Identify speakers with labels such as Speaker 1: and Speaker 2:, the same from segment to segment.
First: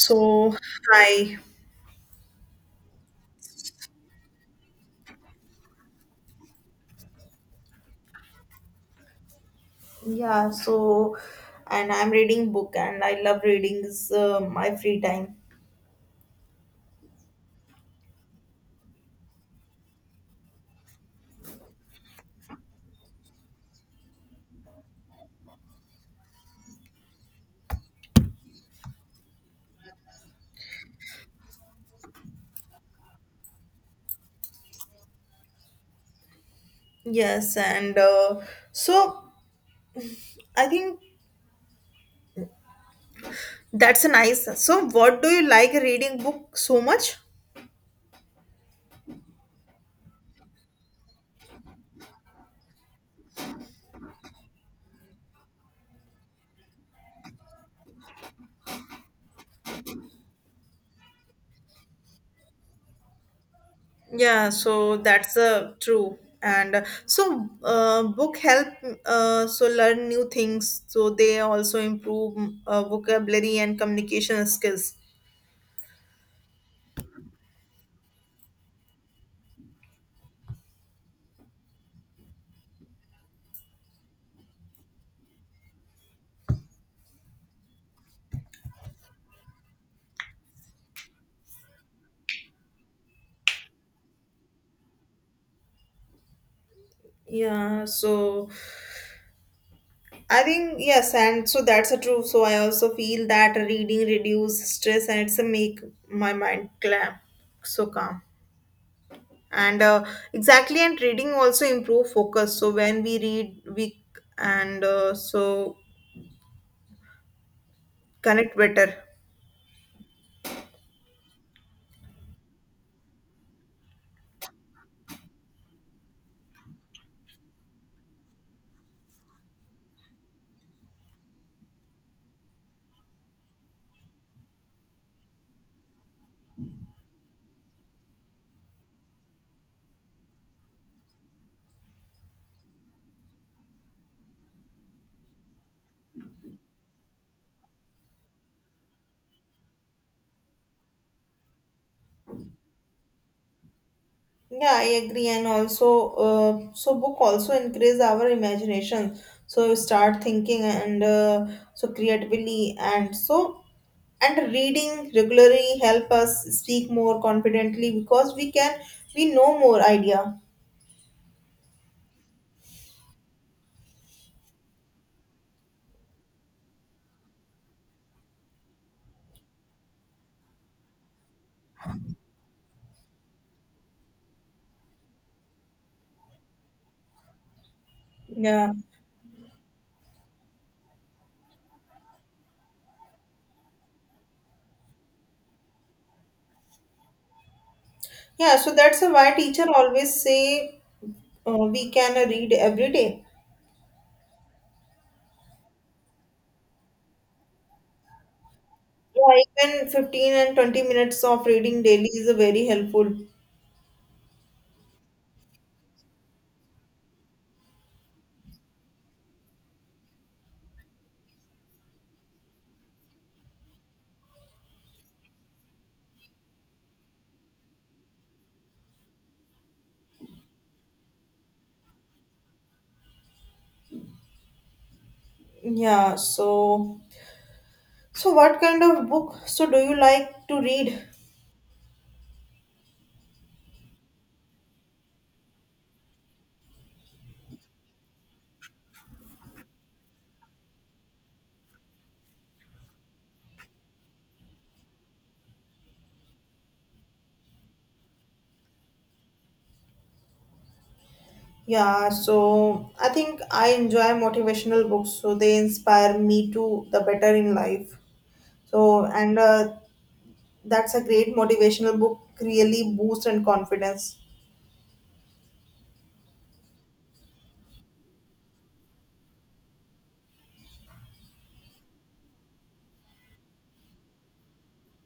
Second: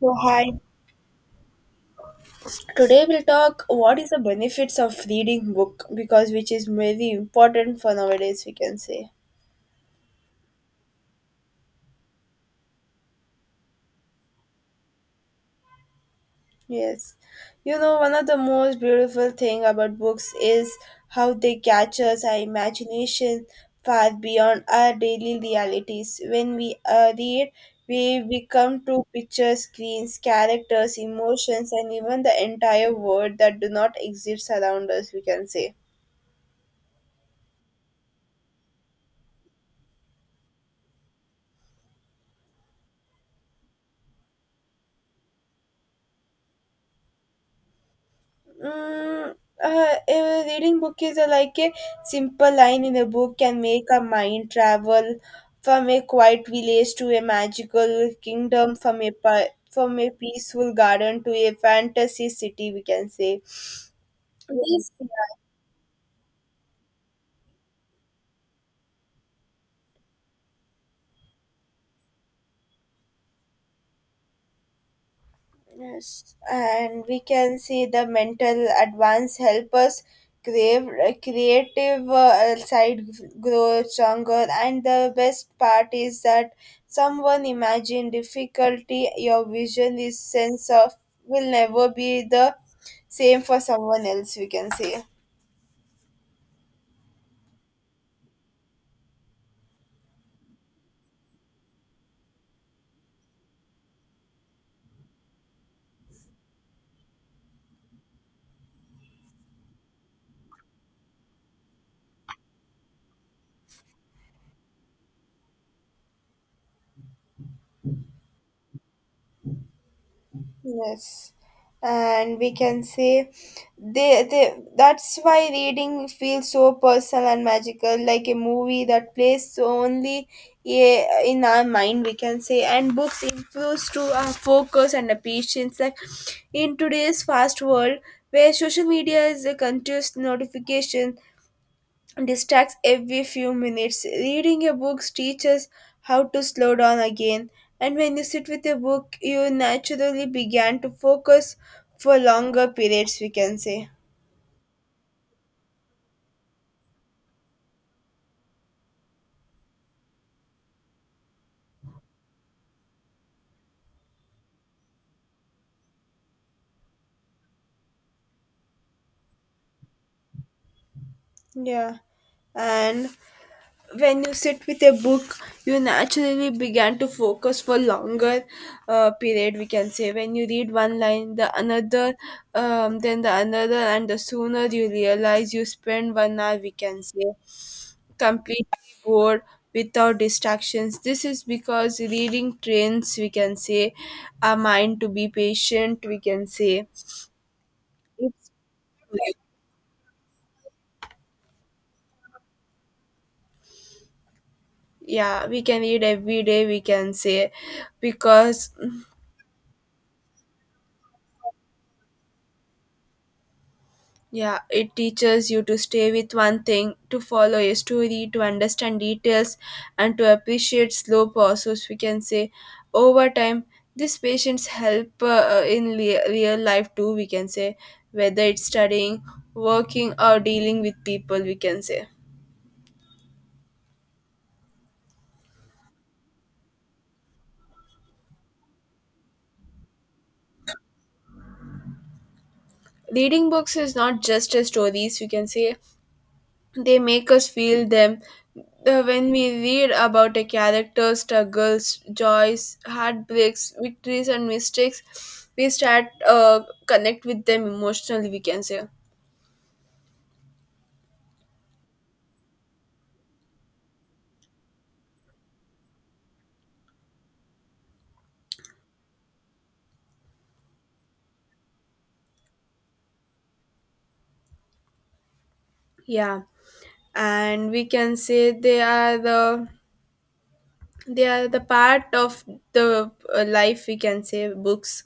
Speaker 1: So hi.
Speaker 2: hi.
Speaker 1: Today we'll talk what is the benefits of reading book because which is very important for nowadays we can say.
Speaker 2: Yeah, so and I'm reading book and I love readings my free time.
Speaker 1: Yes. You know one of the most beautiful thing about books is how they captures our imagination far beyond our daily realities. When we read we become to picture screens, characters, emotions and even the entire world that do not exist around us we can say.
Speaker 2: Yes, and so I think that's a nice. So what do you like reading book so much?
Speaker 1: Mm, a reading book is like a simple line in a book can make a mind travel from a quiet village to a magical kingdom, from a peaceful garden to a fantasy city. We can say
Speaker 2: Yeah,
Speaker 1: this.
Speaker 2: so that's true. And so book help so learn new things. So they also improve vocabulary and communication skills.
Speaker 1: Yes, and we can see the mental advance help us crave, creative side grow stronger. And the best part is that someone imagine difficulty, your vision, is sense of will never be the same for someone else. We can say.
Speaker 2: Yeah, so I think yes, and so that's a true. So I also feel that reading reduce stress and it's a make my mind calm, so calm. And exactly, and reading also improve focus. So when we read, we and so connect better.
Speaker 1: Yes, and we can say they that's why reading feels so personal and magical, like a movie that plays only in our mind. We can say, and books improves to our focus and our patience. Like in today's fast world, where social media is a continuous notification, distracts every few minutes. Reading a book teaches how to slow down again, and when you sit with a book, you naturally began to focus for longer periods, we can say.
Speaker 2: Yeah, I agree, and also, so book also increase our imagination. So you start thinking and so creatively, and so and reading regularly help us speak more confidently because we know more idea.
Speaker 1: Yeah. And when you sit with a book you naturally began to focus for longer period we can say when you read one line the another, then the another and the sooner you realize you spend 1 hour we can say
Speaker 2: Yeah,
Speaker 1: completely bored without distractions. This is because reading trains we can say our mind to be patient we can say it's
Speaker 2: yeah. So that's why
Speaker 1: like,
Speaker 2: teacher always say we can read every day.
Speaker 1: yeah, we can read every day we can say because
Speaker 2: Yeah, even 15 and 20 minutes of reading daily is very helpful.
Speaker 1: yeah, it teaches you to stay with one thing, to follow a story, to understand details, and to appreciate slow process. We can say over time, these patients help real life too. We can say whether it's studying, working, or dealing with people. We can say
Speaker 2: Yeah, So, what kind of book so do you like to read?
Speaker 1: reading books is not just a stories. We can say they make us feel them. When we read about a character's struggles, joys, heartbreaks, victories and mistakes we start uh, connect with them emotionally we can say.
Speaker 2: Yeah, so I think I enjoy motivational books, so they inspire me to the better in life. So, and that's a great motivational book, really boost and confidence.
Speaker 1: Yeah, and we can say they are the they are the part of the life we can say books,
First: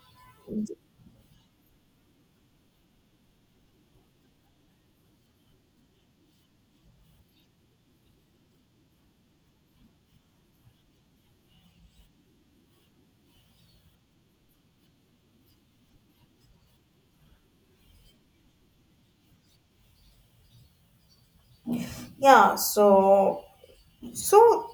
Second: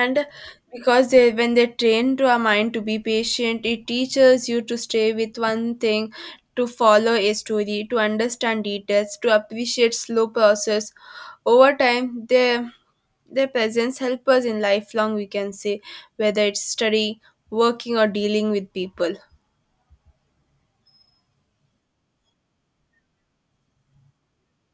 Speaker 1: and because they when they train to our mind to be patient it teaches you to stay with one thing, to follow a story, to understand details, to appreciate slow process over time their presence help us in lifelong we can say whether it's study, working or dealing with people.
Speaker 2: Yeah, so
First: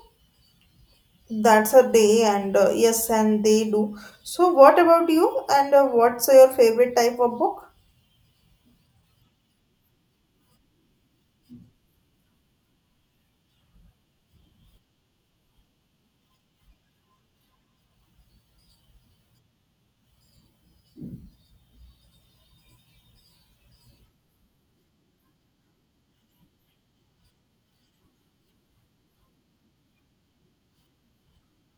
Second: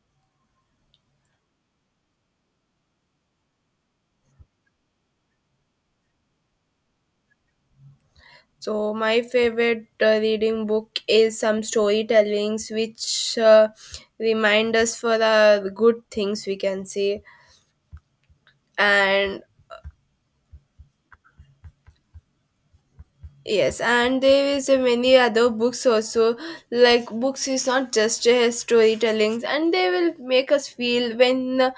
Speaker 2: that's a day, and yes, and they do. So, what about you? And what's your favorite type of book?
Speaker 1: So my favorite reading book is some storytellings which remind us for the good things we can say. And yes, and there is a many other books also. Like books is not just a storytelling, and they will make us feel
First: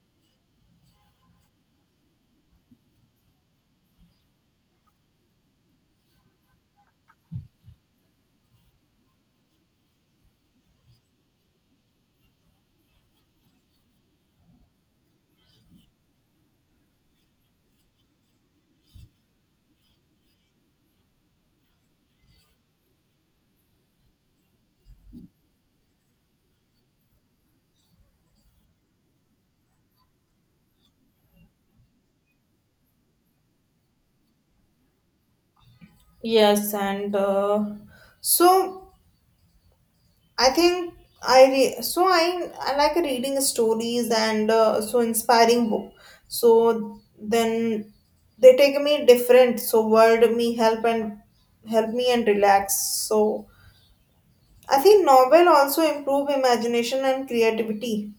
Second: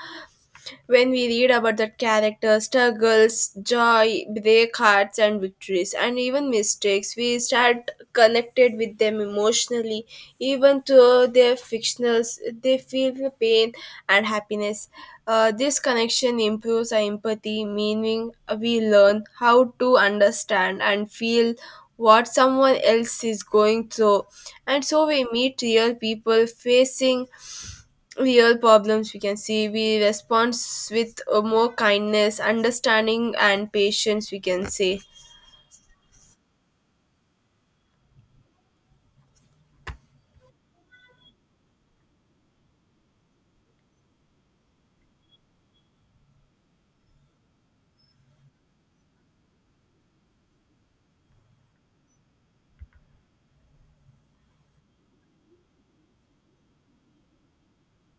Speaker 1: when we read about that character struggles, joy, break hearts, and victories, and even mistakes, we start connected with them emotionally, even though they're fictionals, they feel the pain and happiness. This connection improves our empathy, meaning we learn how to understand and feel what someone else is going through. And so we meet real people facing real problems we can see we respond with more kindness, understanding and patience we can say.
Speaker 2: Yes, and so. I think I like reading stories and so inspiring book. So then they take me different. So world me help and help me and relax. So I think novel also improve imagination and creativity.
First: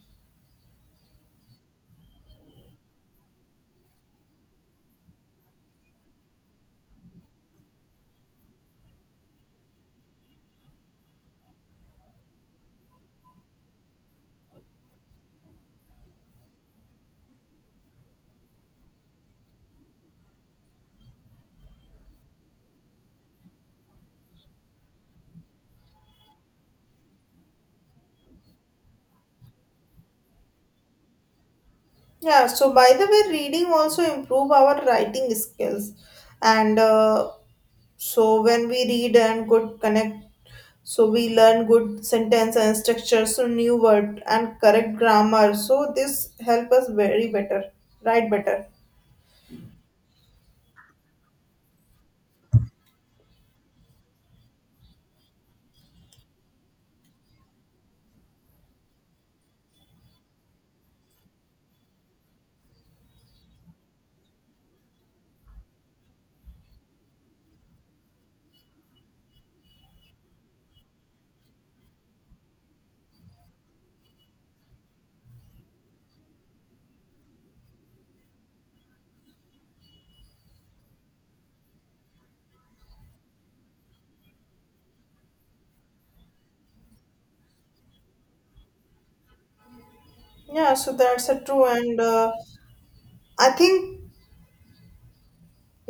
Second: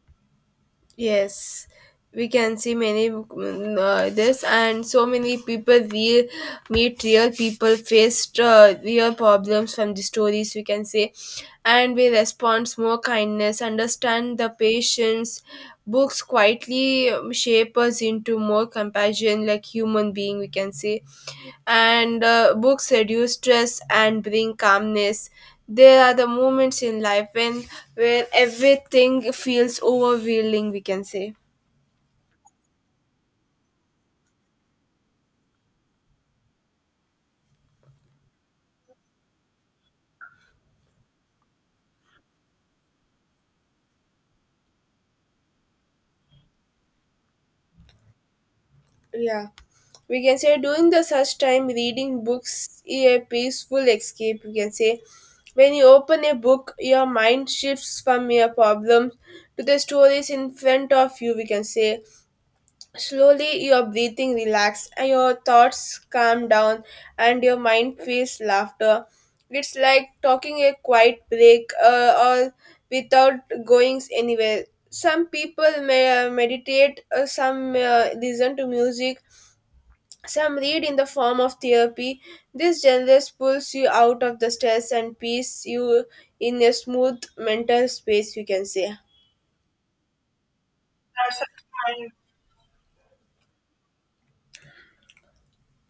Speaker 1: Yes, we can see many mm, this and so many people we meet real people faced real problems from the stories we can say and we respond more kindness understand the patience. Books quietly shape us into more compassion like human being we can say. And books reduce stress and bring calmness. There are the moments in life when where everything feels overwhelming we can say.
Speaker 2: Yeah. So by the way, reading also improve our writing skills, and so when we read and good connect so we learn good sentence and structure so new word and correct grammar so this help us very better write better.
Speaker 1: Yeah. We can say during the such time reading books is a peaceful escape we can say when you open a book your mind shifts from your problems to the stories in front of you we can say. Slowly, your breathing relaxes and your thoughts calm down, and your mind feels laughter. It's like talking a quiet break or without going anywhere. Some people may meditate, some listen to music, some read in the form of therapy. This genres pulls you out of the stress and peace you in a smooth mental space, you can say.
Speaker 2: Yeah, so that's a true, and I think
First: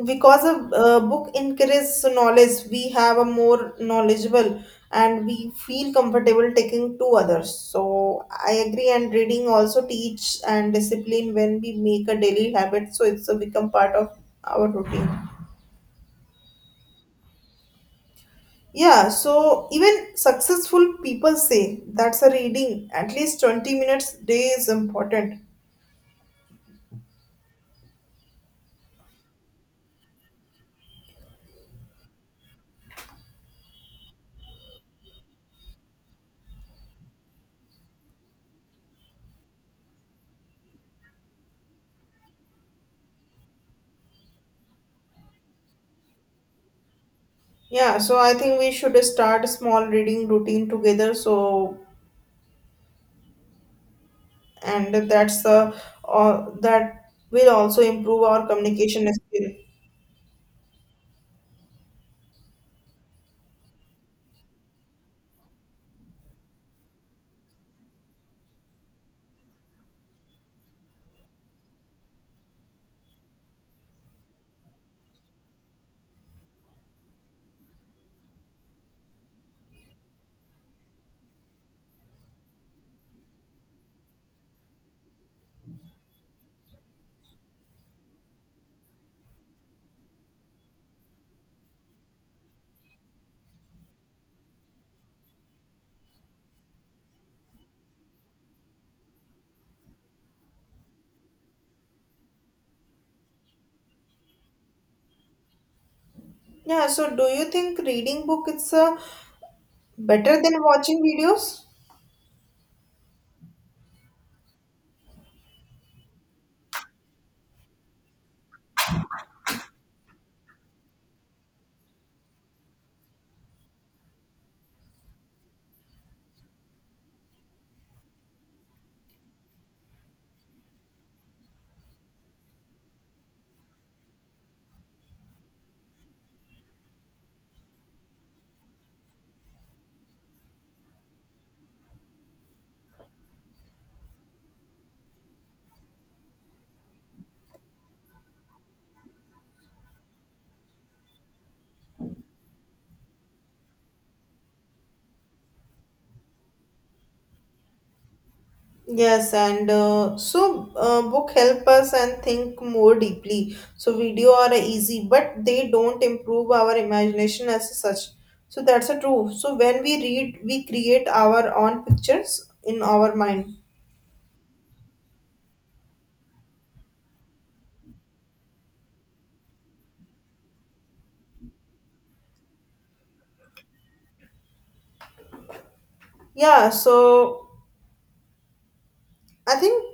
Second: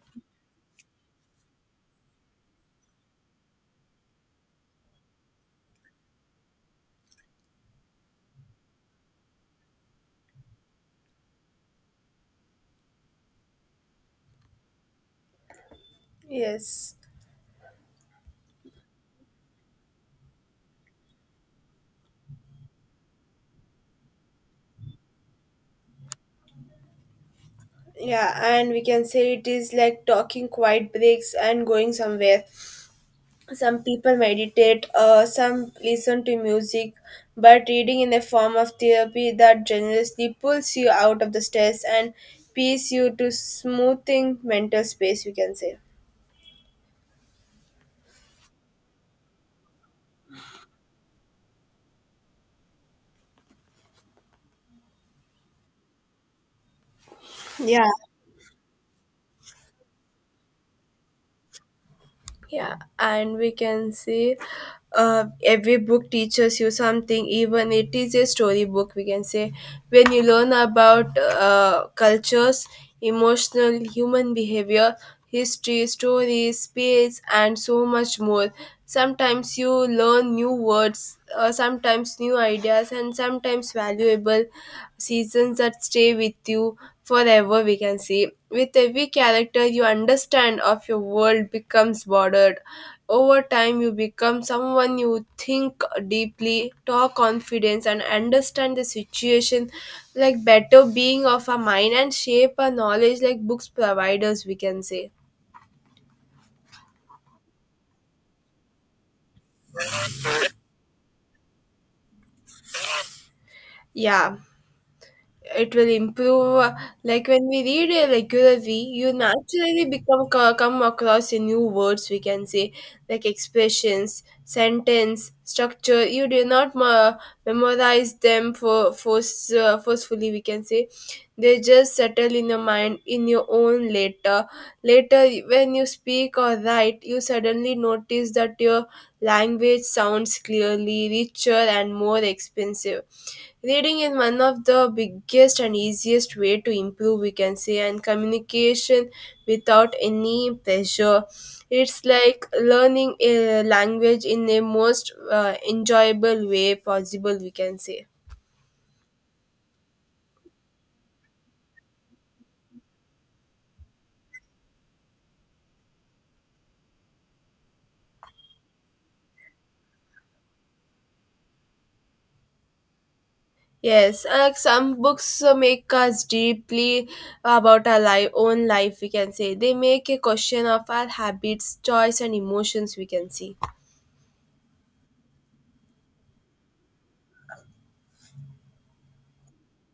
Speaker 2: because a book increases knowledge. We have a more knowledgeable and we feel comfortable taking to others, so I agree, and reading also teach and discipline when we make a daily habit so it's a become part of our routine.
Speaker 1: Yes.
Speaker 2: Yeah, so even successful people say that's a reading. At least 20 minutes day is important.
Speaker 1: Yeah, and we can say it is like talking quiet breaks and going somewhere. Some people meditate, some listen to music, but reading in the form of therapy that generously pulls you out of the stress and peace you to smoothing mental space, we can say.
Speaker 2: Yeah, so I think we should start a small reading routine together. So, and that will also
Speaker 1: Yeah,
Speaker 2: improve our communication skill.
Speaker 1: yeah, and we can see every book teaches you something, even it is a storybook. We can say when you learn about cultures, emotional human behavior, history, stories, space, and so much more. Sometimes you learn new words, sometimes new ideas, and sometimes valuable seasons that stay with you forever we can say. With every character you understand of your world becomes bordered over time you become someone you think deeply, talk confidence and understand the situation like better being of a mind and shape a knowledge like books providers we can say.
Speaker 2: Yeah, so do you think reading book is better than watching videos?
Speaker 1: Yeah, it will improve like when we read it regularly you naturally come across a new words we can say like expressions, sentence structure you do not memorize them for force, forcefully we can say. They just settle in your mind in your own later. Later when you speak or write you suddenly notice that your language sounds clearly richer and more expensive. Reading is one of the biggest and easiest way to improve, we can say, and communication without any pressure. It's like learning a language in a most enjoyable way possible, we can say.
Speaker 2: Yes, and so book help us and think more deeply. So video are easy, but they don't improve our imagination as such. So that's a true. So when we read, we create our own pictures in our mind.
Speaker 1: Yes, some books make us deeply about our life, own life, we can say. They make a question of our habits, choice, and emotions, we can see.
Speaker 2: Yeah. So I think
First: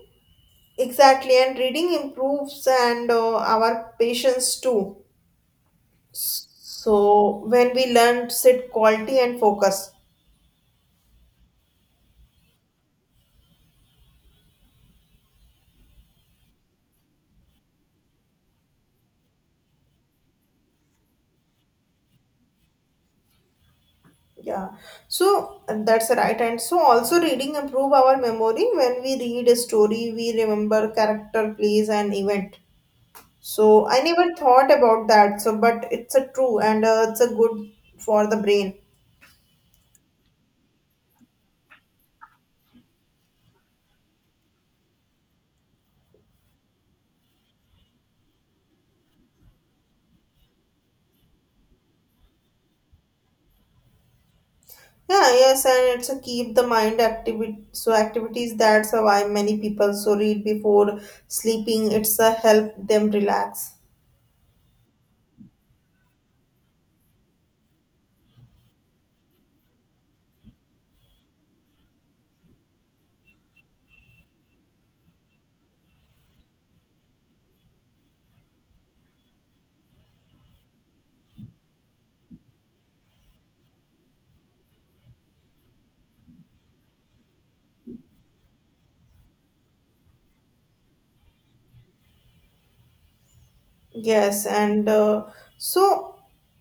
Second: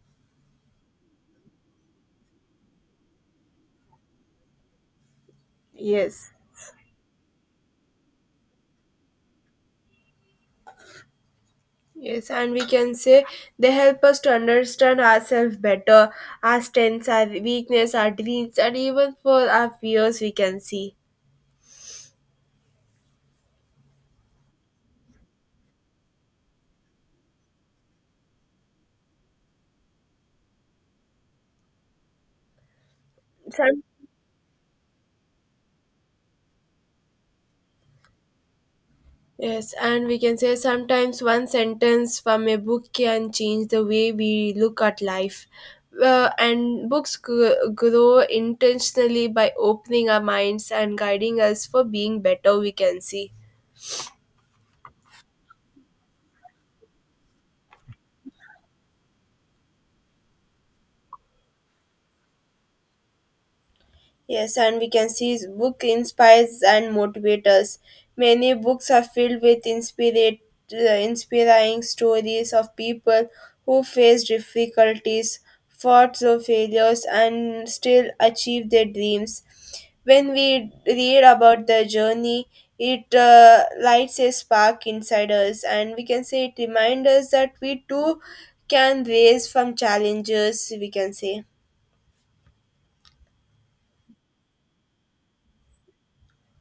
Speaker 2: exactly, and reading improves and our patience too.
Speaker 1: Yes.
Speaker 2: So when we learn, sit quality and focus.
Speaker 1: Yes, and we can say they help us to understand ourselves better, our strengths, our weakness, our dreams, and even for our fears, we can see.
Speaker 2: Yeah, so and that's right. And so also reading improve our memory. When we read a story, we remember character, place, and event.
Speaker 1: Some-
Speaker 2: So I never thought about that. So, but it's a true, and it's a good for the brain.
Speaker 1: yes, and we can say sometimes one sentence from a book can change the way we look at life. And books grow intentionally by opening our minds and guiding us for being better, we can see.
Speaker 2: Yeah, yes, and it's a keep the mind active. So activities that's why many people so read before sleeping. It's a help them relax.
Speaker 1: Yes, and we can see his book inspires and motivates us. Many books are filled with inspiring stories of people who faced difficulties, fought through failures, and still achieved their dreams. When we read about their journey, it lights a spark inside us, and we can say it reminds us that we too can raise from challenges, we can say.
Speaker 2: Yes, and so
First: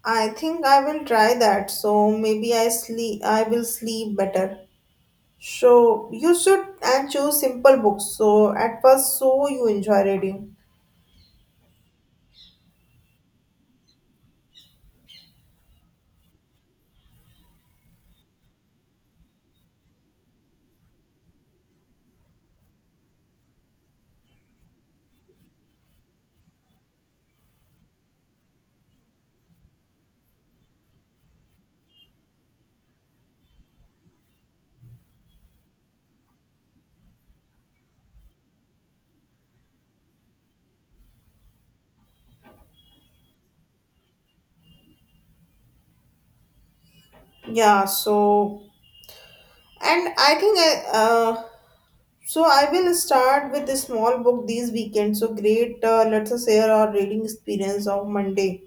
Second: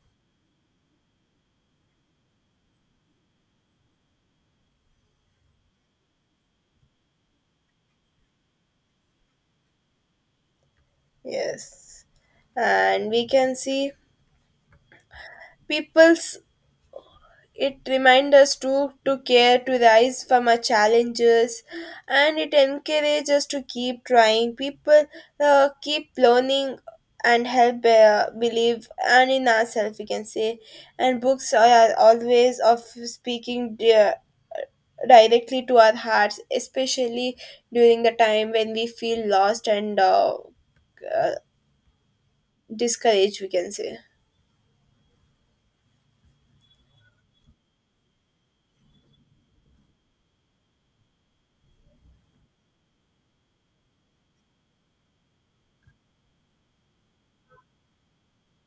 Speaker 2: I think I will try that. So maybe I will sleep better. So you should and choose simple books. So at first, so you enjoy reading.
Speaker 1: Yes. And we can see people's it remind us to care to rise from our challenges and it encourages us to keep trying people keep learning and help believe and in ourselves we can say. And books are always of speaking directly to our hearts especially during the time when we feel lost and uh, discouraged we can say.
Speaker 2: Yeah. So and I think I will start with a small book these weekend. So great. Let's us share our reading experience of Monday.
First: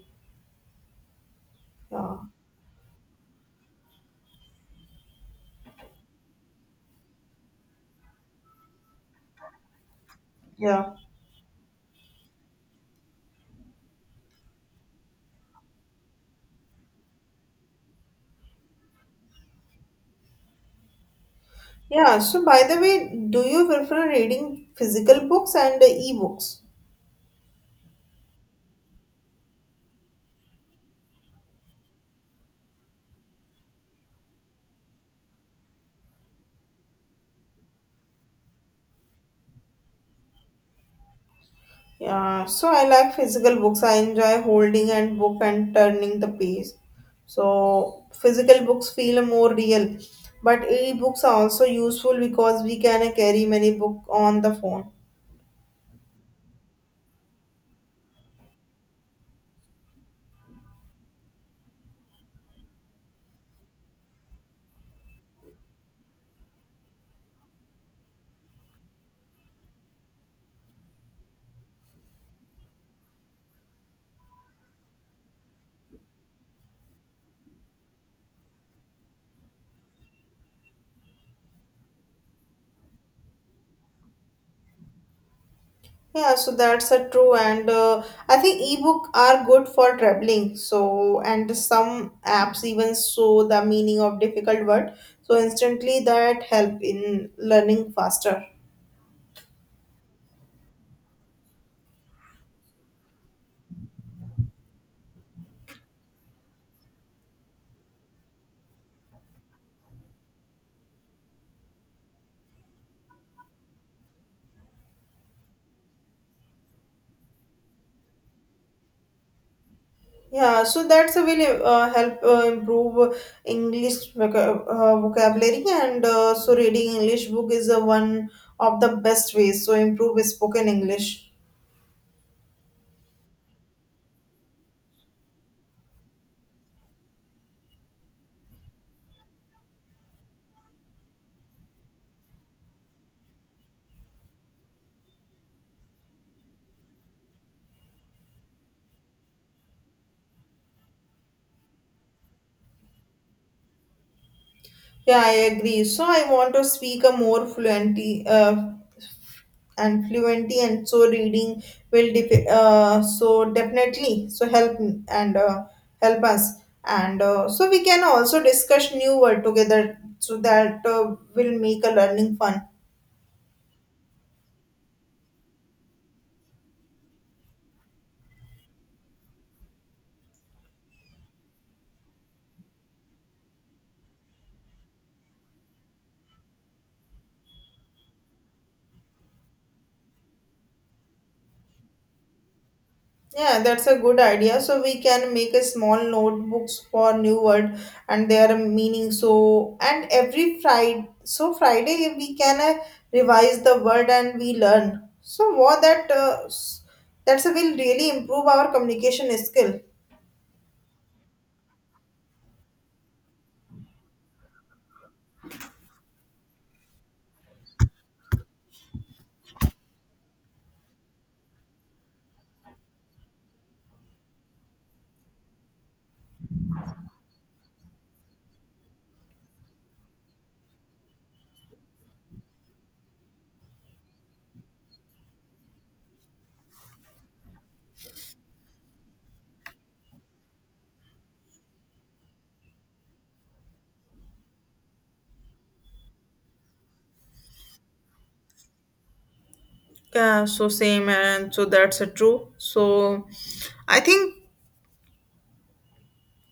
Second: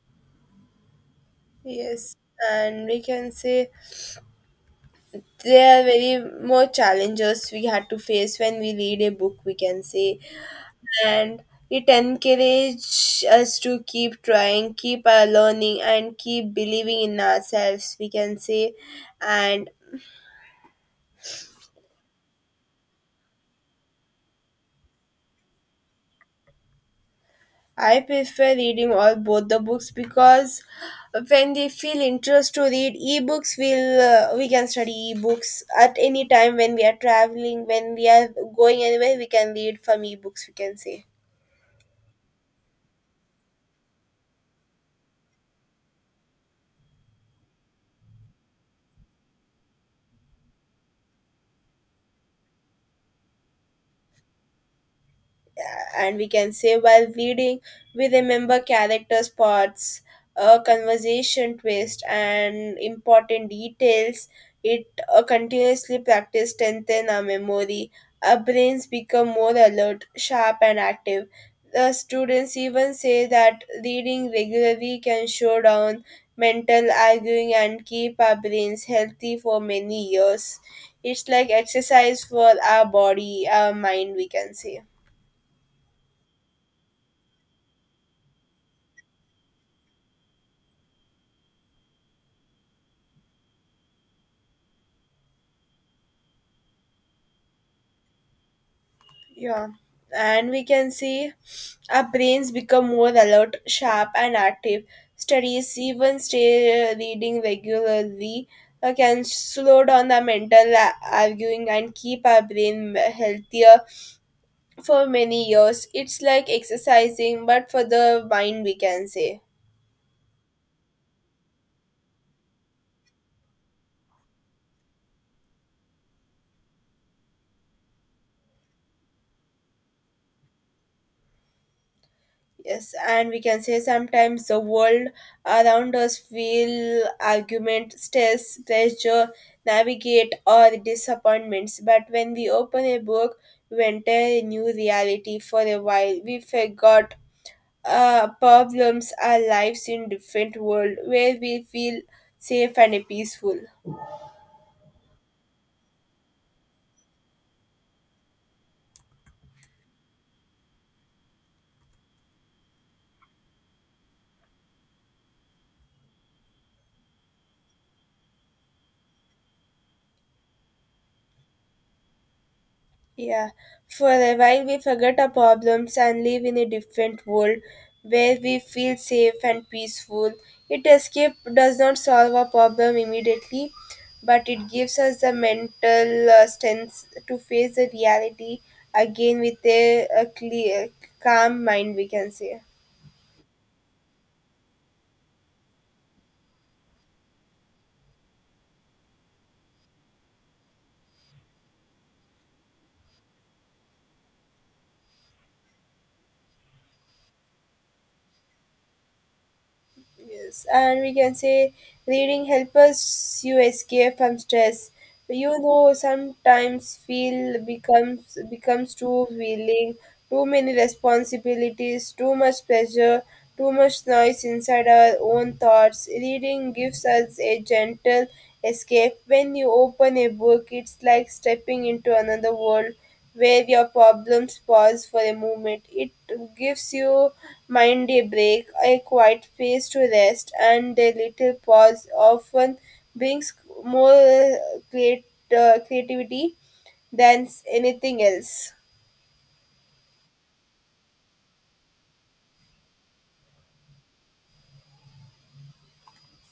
Speaker 1: Yes,
Speaker 2: Yeah.
Speaker 1: and we can say there are very more challenges we had to face when we read a book, we can say.
Speaker 2: Yeah.
Speaker 1: And it encourages us to keep trying, keep learning, and keep believing in ourselves, we can say. And
Speaker 2: Yeah. So by the way, do you prefer reading physical books and e-books?
Speaker 1: I prefer reading all both the books because when they feel interest to read ebooks, we'll we can study ebooks at any time when we are traveling, when we are going anywhere, we can read from ebooks, we can say.
Speaker 2: Yeah, so I like physical books. I enjoy holding and book and turning the page. So physical books feel more real, but e-books are also useful because we can carry many book on the phone.
Speaker 1: And we can say while reading we remember character spots, a conversation twist and important details. It continuously practice strengthen our memory, our brains become more alert, sharp and active. The students even say that reading regularly can show down mental arguing and keep our brains healthy for many years. It's like exercise for our body, our mind we can say.
Speaker 2: Yeah, so that's a true, and I think e-book are good for traveling. So and some apps even show the meaning of difficult word. So instantly that help in learning faster.
Speaker 1: Yeah, and we can see our brains become more alert, sharp, and active. Studies, even stay reading regularly, can slow down the mental arguing and keep our brain healthier for many years. It's like exercising, but for the mind, we can say.
Speaker 2: Yeah, so that's a will help improve English vocabulary, and so reading English book is one of the best ways so improve spoken English.
Speaker 1: Yes, and we can say sometimes the world around us feel argument, stress, pressure, navigate or disappointments. But when we open a book, we enter a new reality for a while. We forgot problems, our lives in different world where we feel safe and peaceful.
Speaker 2: Yeah, I agree. So I want to speak a more fluently and fluently, and so reading will definitely so help us, and so we can also discuss new word together, so that will make a learning fun.
Speaker 1: Yeah, for a while we forget our problems and live in a different world where we feel safe and peaceful. It escape does not solve our problem immediately, but it gives us the mental strength to face the reality again with a clear, calm mind, we can say.
Speaker 2: Yeah, that's a good idea. So we can make a small notebooks for new word and their meaning. So and every Friday we can revise the word and we learn. So what that that's a will really improve our communication skill.
Speaker 1: Yes, and we can say reading helps us you escape from stress. You know, sometimes feel becomes too willing, too many responsibilities, too much pressure, too much noise inside our own thoughts. Reading gives us a gentle escape. When you open a book, it's like stepping into another world where your problems pause for a moment. It gives you mind a break, a quiet space to rest, and a little pause often brings more create, creativity than anything else.
Speaker 2: Yeah, so same, and so that's a true. So I think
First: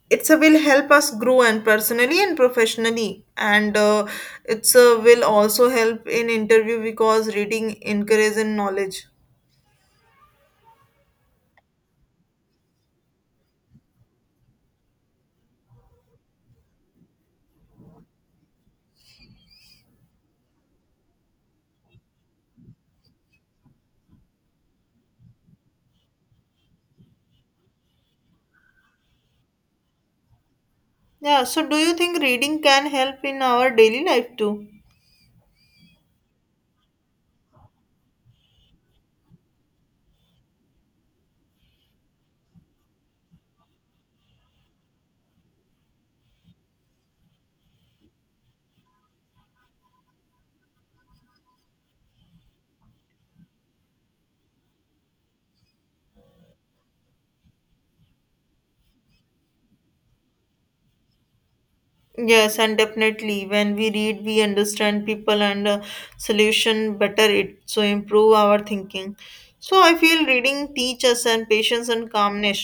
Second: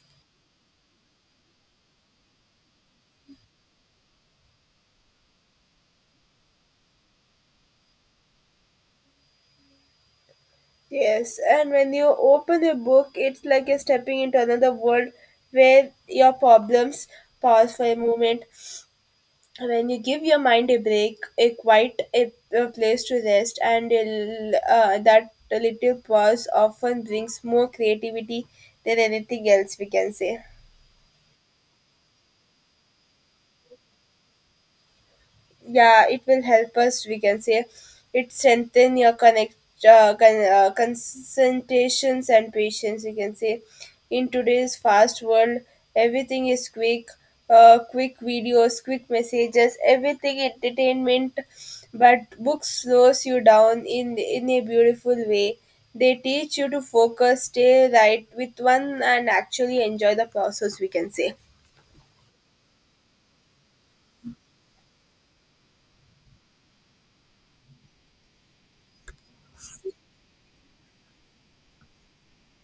Speaker 2: it's a will help us grow and personally and professionally and it's a will also help in interview because reading encourages in knowledge.
Speaker 1: Yes, and when you open a book, it's like you're stepping into another world where your problems pause for a moment when you give your mind a break, a quiet a place to rest, and that little pause often brings more creativity than anything else we can say.
Speaker 2: Yeah, so do you think reading can help in our daily life too?
Speaker 1: Yeah, it will help us, we can say. It strengthen your concentrations and patience, we can say. In today's fast world, everything is quick, quick videos, quick messages, everything entertainment, but books slows you down in a beautiful way. They teach you to focus, stay right with one, and actually enjoy the process, we can say.
Speaker 2: Yes, and definitely when we read we understand people and solution better it so improve our thinking. So I feel reading teaches and patience and calmness.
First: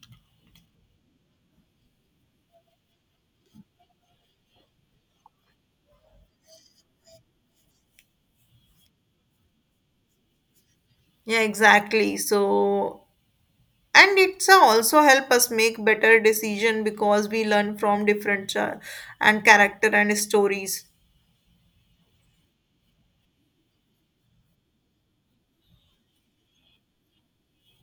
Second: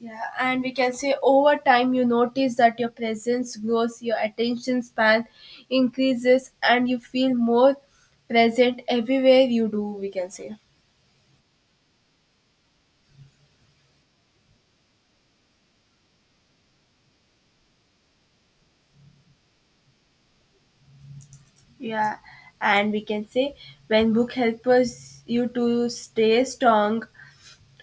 Speaker 1: Yeah, and we can say over time you notice that your presence grows, your attention span increases, and you feel more present everywhere you do, we can say.
Speaker 2: Yeah, exactly, so and it's also help us make better decision because we learn from different and character and stories.
Speaker 1: Yeah, and we can say when book helps you to stay strong,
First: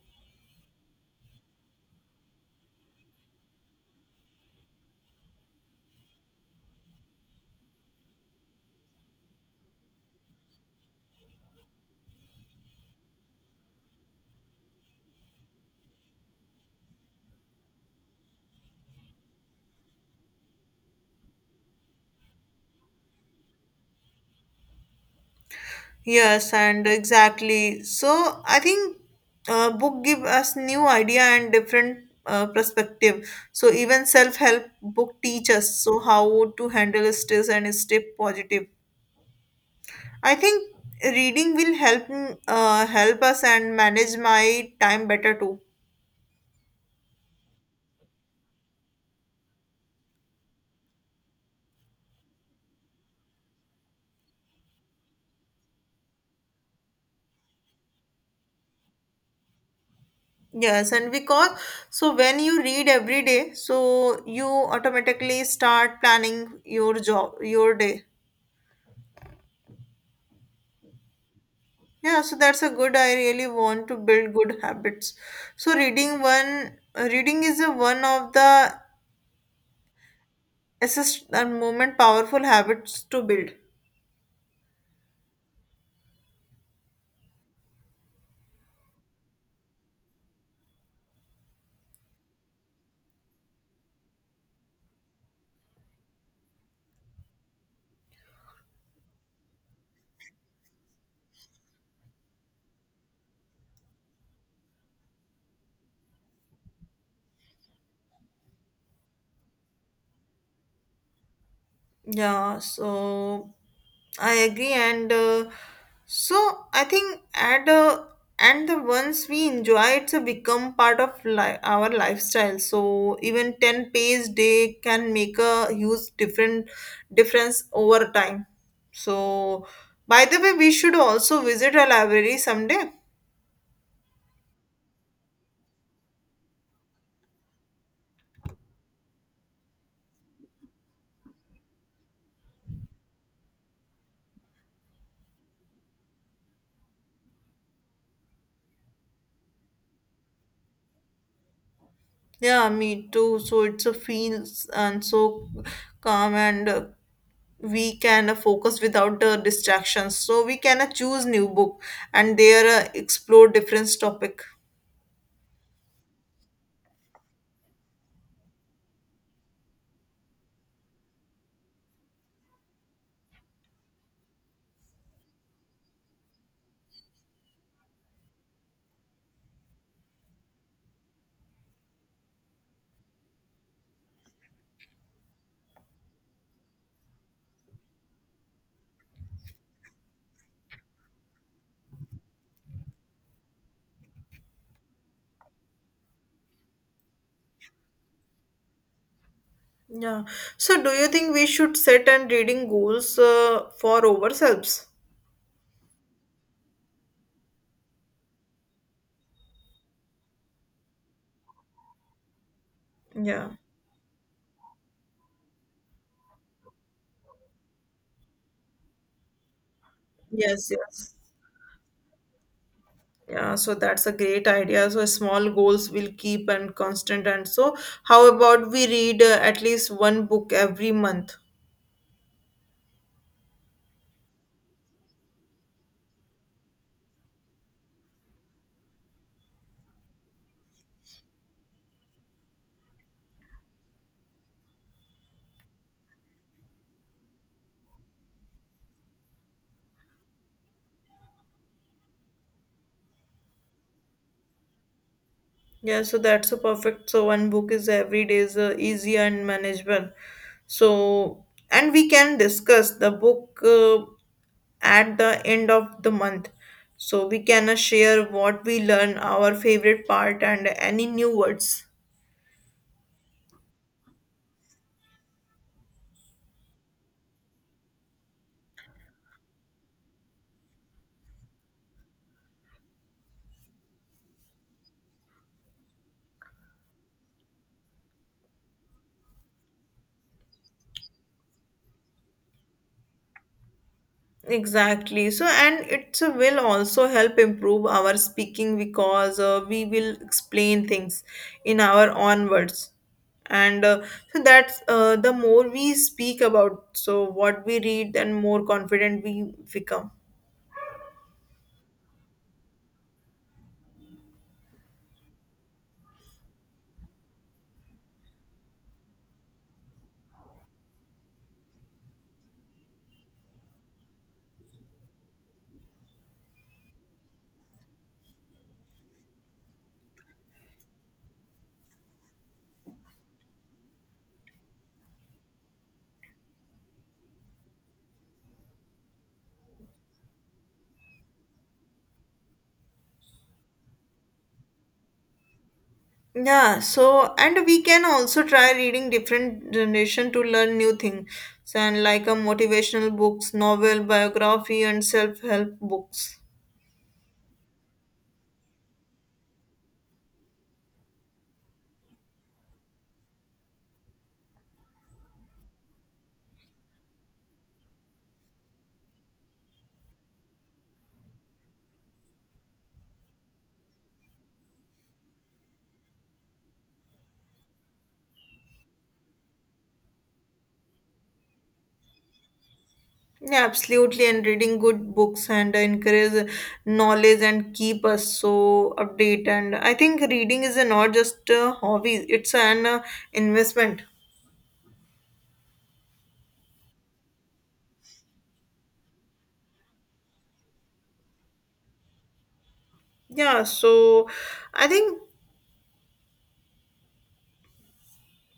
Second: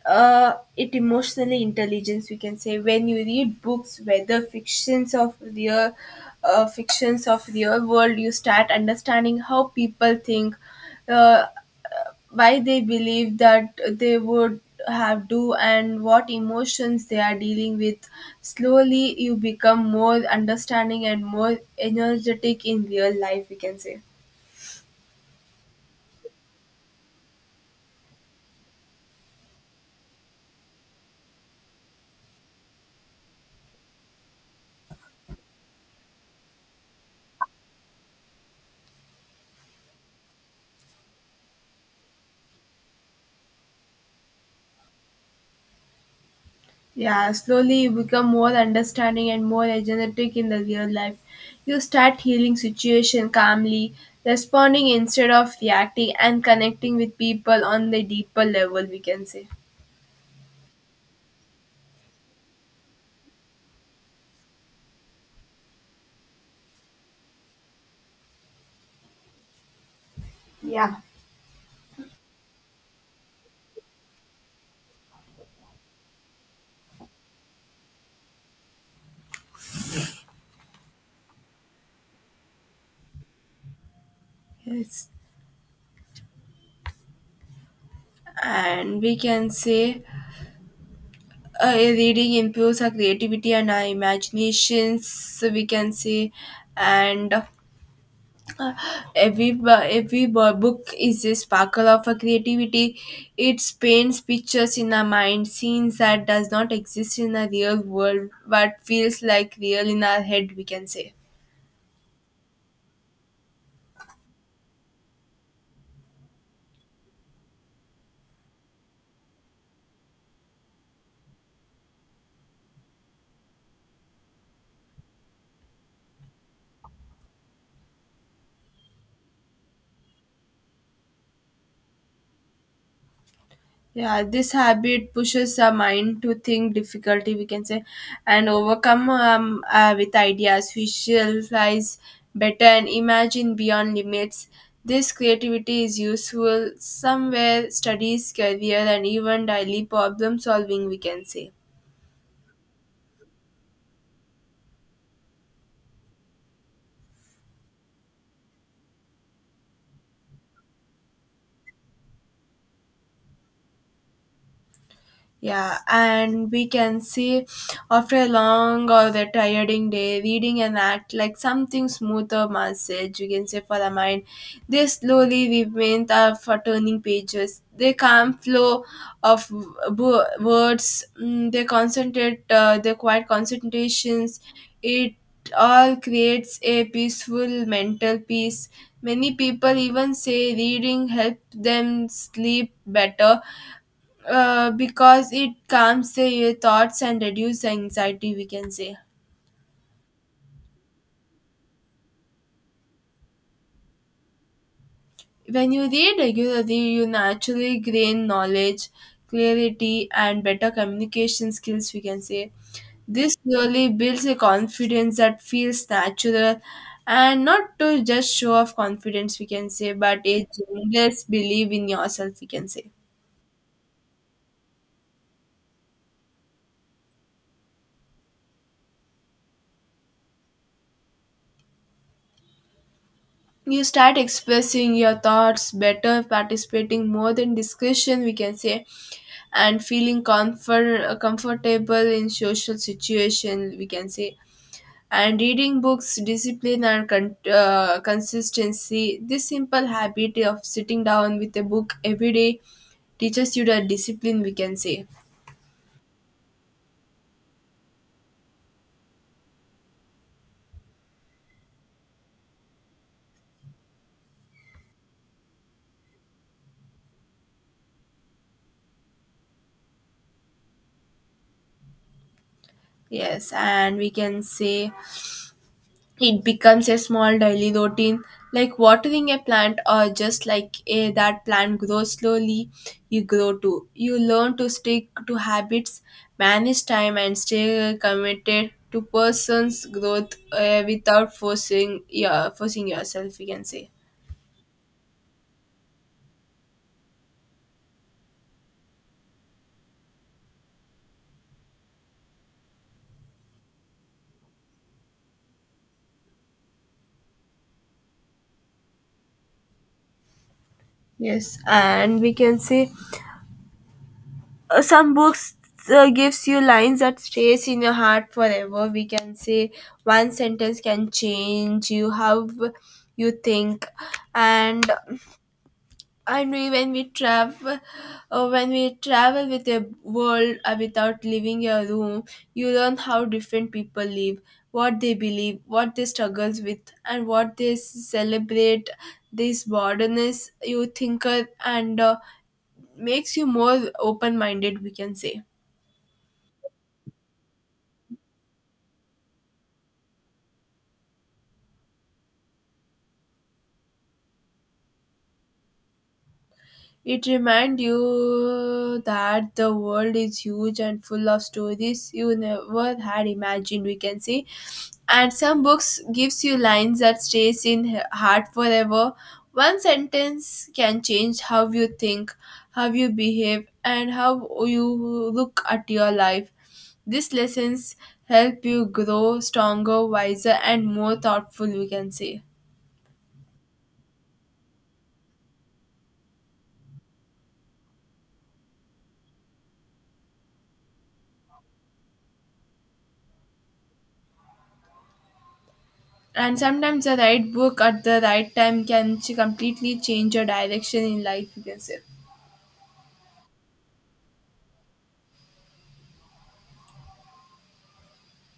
Speaker 1: it emotionally intelligence, we can say. When you read books, whether fictions of real world, you start understanding how people think, uh, why they believe that they would have do and what emotions they are dealing with. Slowly you become more understanding and more energetic in real life, we can say.
Speaker 2: Yes, and exactly, so I think book give us new idea and different perspective. So even self-help book teach us so how to handle stress and stay positive. I think reading will help us and manage my time better too.
Speaker 1: Yeah, slowly you become more understanding and more empathetic in the real life. You start healing situation calmly, responding instead of reacting, and connecting with people on the deeper level, we can say.
Speaker 2: Yes, and because so when you read every day, so you automatically start planning your job, your day. Yeah, so that's a good. I really want to build good habits. So reading is a one of the assist and moment powerful habits to build.
Speaker 1: Yes. And we can say reading improves our creativity and our imaginations, so we can say. And Uh, Every, bu- every book is a sparkle of a creativity. It paints pictures in our mind, scenes that does not exist in a real world, but feels like real in our head, we can say.
Speaker 2: Yeah, so I agree, and so I think at and the ones we enjoy, it's a become part of our lifestyle. So even ten pays day can make a huge different difference over time. So by the way, we should also visit a library someday.
Speaker 1: Yeah, this habit pushes our mind to think difficulty, we can say, and overcome with ideas, visualize better, and imagine beyond limits. This creativity is useful somewhere, studies, career, and even daily problem solving, we can say.
Speaker 2: Yeah, me too. So it's a feels and so calm and. We can focus without the distractions, so we can choose new book and there explore different topic.
Speaker 1: Yeah, and we can see after a long or the tiring day, reading an act like something smoother massage, you can say, for the mind. They slowly remain are for turning pages. They calm flow of words. Mm, they concentrate. They quiet concentrations. It all creates a peaceful mental peace. Many people even say reading helps them sleep better because it calms the thoughts and reduces anxiety, we can say.
Speaker 2: Yeah. So, do you think we should set and reading goals for ourselves?
Speaker 1: When you read regularly, you naturally gain knowledge, clarity, and better communication skills, we can say. This
Speaker 2: Yeah.
Speaker 1: really builds a confidence that feels natural and not to just show off confidence, we can say, but a
Speaker 2: Yes, yes.
Speaker 1: generous belief in yourself, we can say.
Speaker 2: Yeah, so that's a great idea. So small goals will keep and constant. And so, how about we read at least one book every month?
Speaker 1: You start expressing your thoughts better, participating more in discussion, we can say, and feeling comfortable in social situation, we can say. And reading books discipline and consistency, this simple habit of sitting down with a book every day teaches you the discipline, we can say.
Speaker 2: Yeah, so that's a perfect. So one book is every day is easy and manageable. So and we can discuss the book at the end of the month. So we can share what we learn, our favorite part, and any new words.
Speaker 1: Yes, and we can say it becomes a small daily routine, like watering a plant, or just like that plant grows slowly, you grow too. You learn to stick to habits, manage time, and stay committed to person's growth without forcing, yeah, forcing yourself, we can say.
Speaker 2: Exactly. So, and it will also help improve our speaking because we will explain things in our own words. And so that's the more we speak about, so what we read, then more confident we become.
Speaker 1: Yes, and we can say some books gives you lines that stays in your heart forever, we can say. One sentence can change you how you think. And when we travel, when we travel with a world without leaving your room, you learn how different people live, what they believe, what they struggles with, and what they celebrate. This broadness you thinker and makes you more open minded, we can say.
Speaker 2: Yeah, so and we can also try reading different generation to learn new things, and like a motivational books, novel, biography, and self-help books.
Speaker 1: It reminds you that the world is huge and full of stories you never had imagined, we can say. And some books gives you lines that stays in heart forever. One sentence can change how you think, how you behave, and how you look at your life. These lessons help you grow stronger, wiser, and more thoughtful, we can say.
Speaker 2: Yeah, absolutely. And reading good books and encourage knowledge and keep us so update. And I think reading is a not just a hobby; it's an investment.
Speaker 1: And sometimes the right book at the right time can completely change your direction in life, you can say.
Speaker 2: Yeah. So I think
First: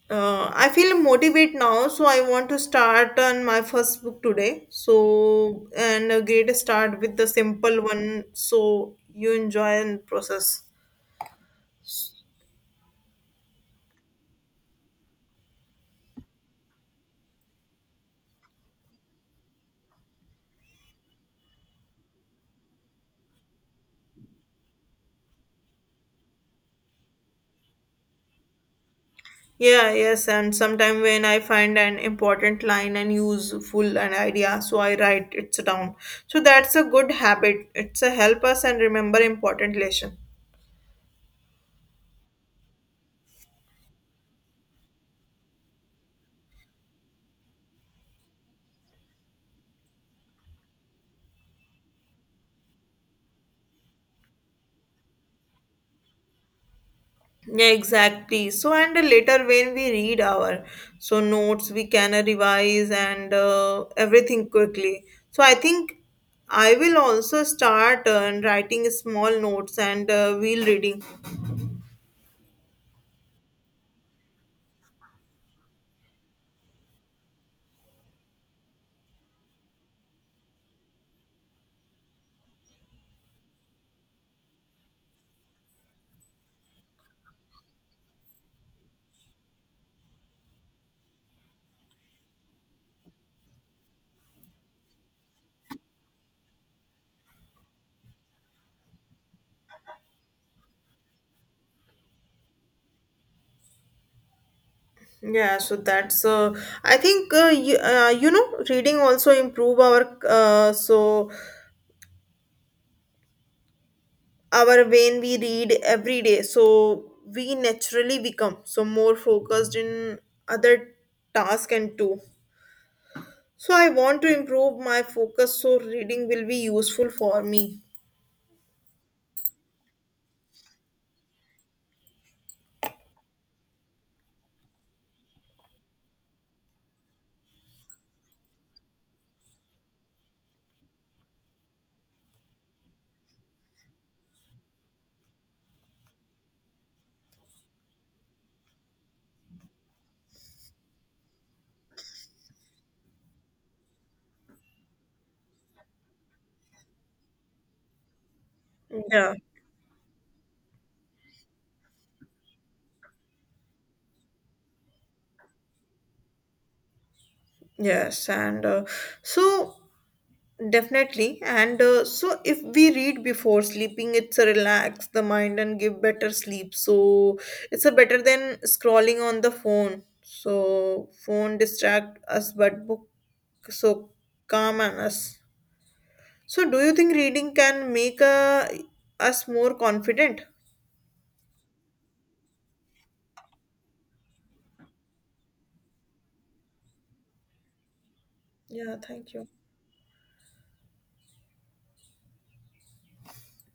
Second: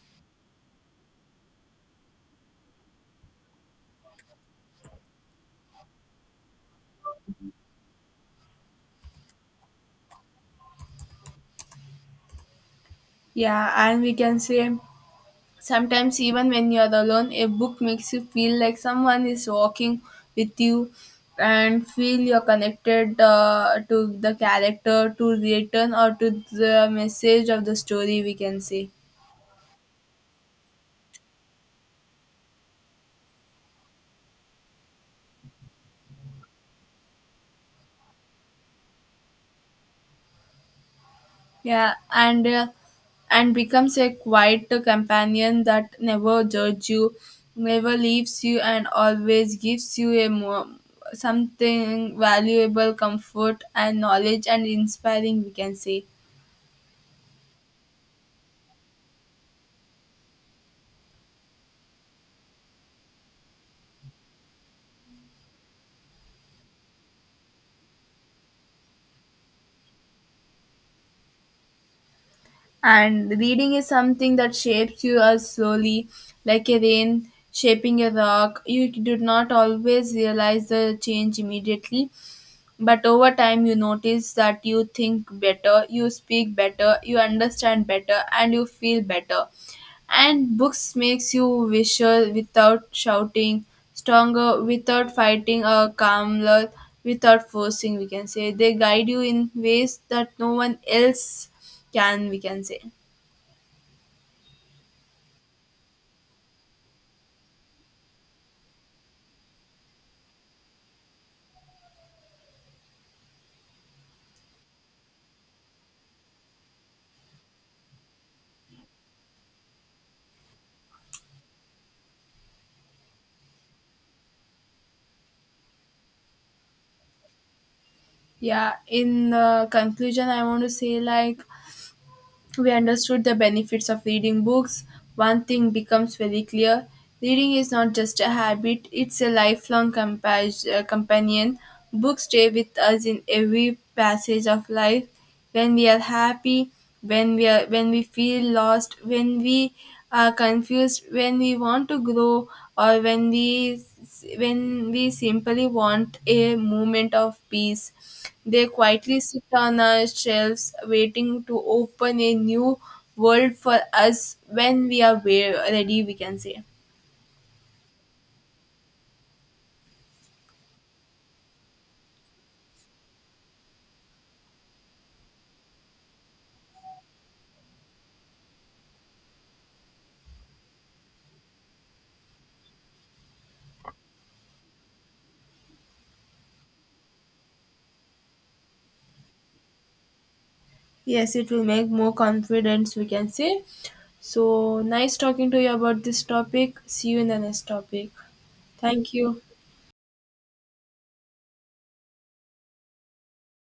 Speaker 2: I feel motivated now. So I want to start on my first book today. So and a great start with the simple one. So you enjoy and process.
Speaker 1: Yeah, and we can say sometimes even when you're alone, a book makes you feel like someone is walking with you and feel you're connected, to the character, to the return, or to the message of the story, we can say.
Speaker 2: Yeah, yes, and sometime when I find an important line and useful an idea, so I write it down. So that's a good habit. It's a help us and remember important lesson.
Speaker 1: Yeah, and becomes a quiet companion that never judges you, never leaves you, and always gives you a more, something valuable, comfort and knowledge and inspiring, we can say.
Speaker 2: Yeah, exactly. So and later when we read our so notes, we can revise and everything quickly. So I think I will also start writing small notes and wheel reading.
Speaker 1: And reading is something that shapes you as slowly, like a rain shaping a rock. You do not always realize the change immediately, but over time, you notice that you think better, you speak better, you understand better, and you feel better. And books makes you wiser without shouting, stronger without fighting, or calmer without forcing. We can say they guide you in ways that no one else can, we can say.
Speaker 2: Yeah, so that's I think reading also improve our so our when we read every day so we naturally become so more focused in other task and too. So I want to improve my focus so reading will be useful for me.
Speaker 1: Yeah. In conclusion, I want to say, like, we understood the benefits of reading books, one thing becomes very clear: reading is not just a habit, it's a lifelong companion. Books stay with us in every passage of life, when we are happy, when we feel lost, when we are confused, when we want to grow, or when we simply want a moment of peace. They quietly
Speaker 2: Yeah.
Speaker 1: sit on our shelves, waiting to open a new world for us when we are ready, we can say.
Speaker 2: Yes, and so definitely. And so, if we read before sleeping, it's a relax the mind and give better sleep. So, it's a better than scrolling on the phone. So, phone distract us, but book so calm on us. So, do you think reading can make us more confident?
Speaker 1: Yes, it will make more confidence, we can say. So, nice talking to you about this topic. See you in the next topic.
Speaker 2: Yeah,
Speaker 1: Thank
Speaker 2: thank
Speaker 1: you.
Speaker 2: you.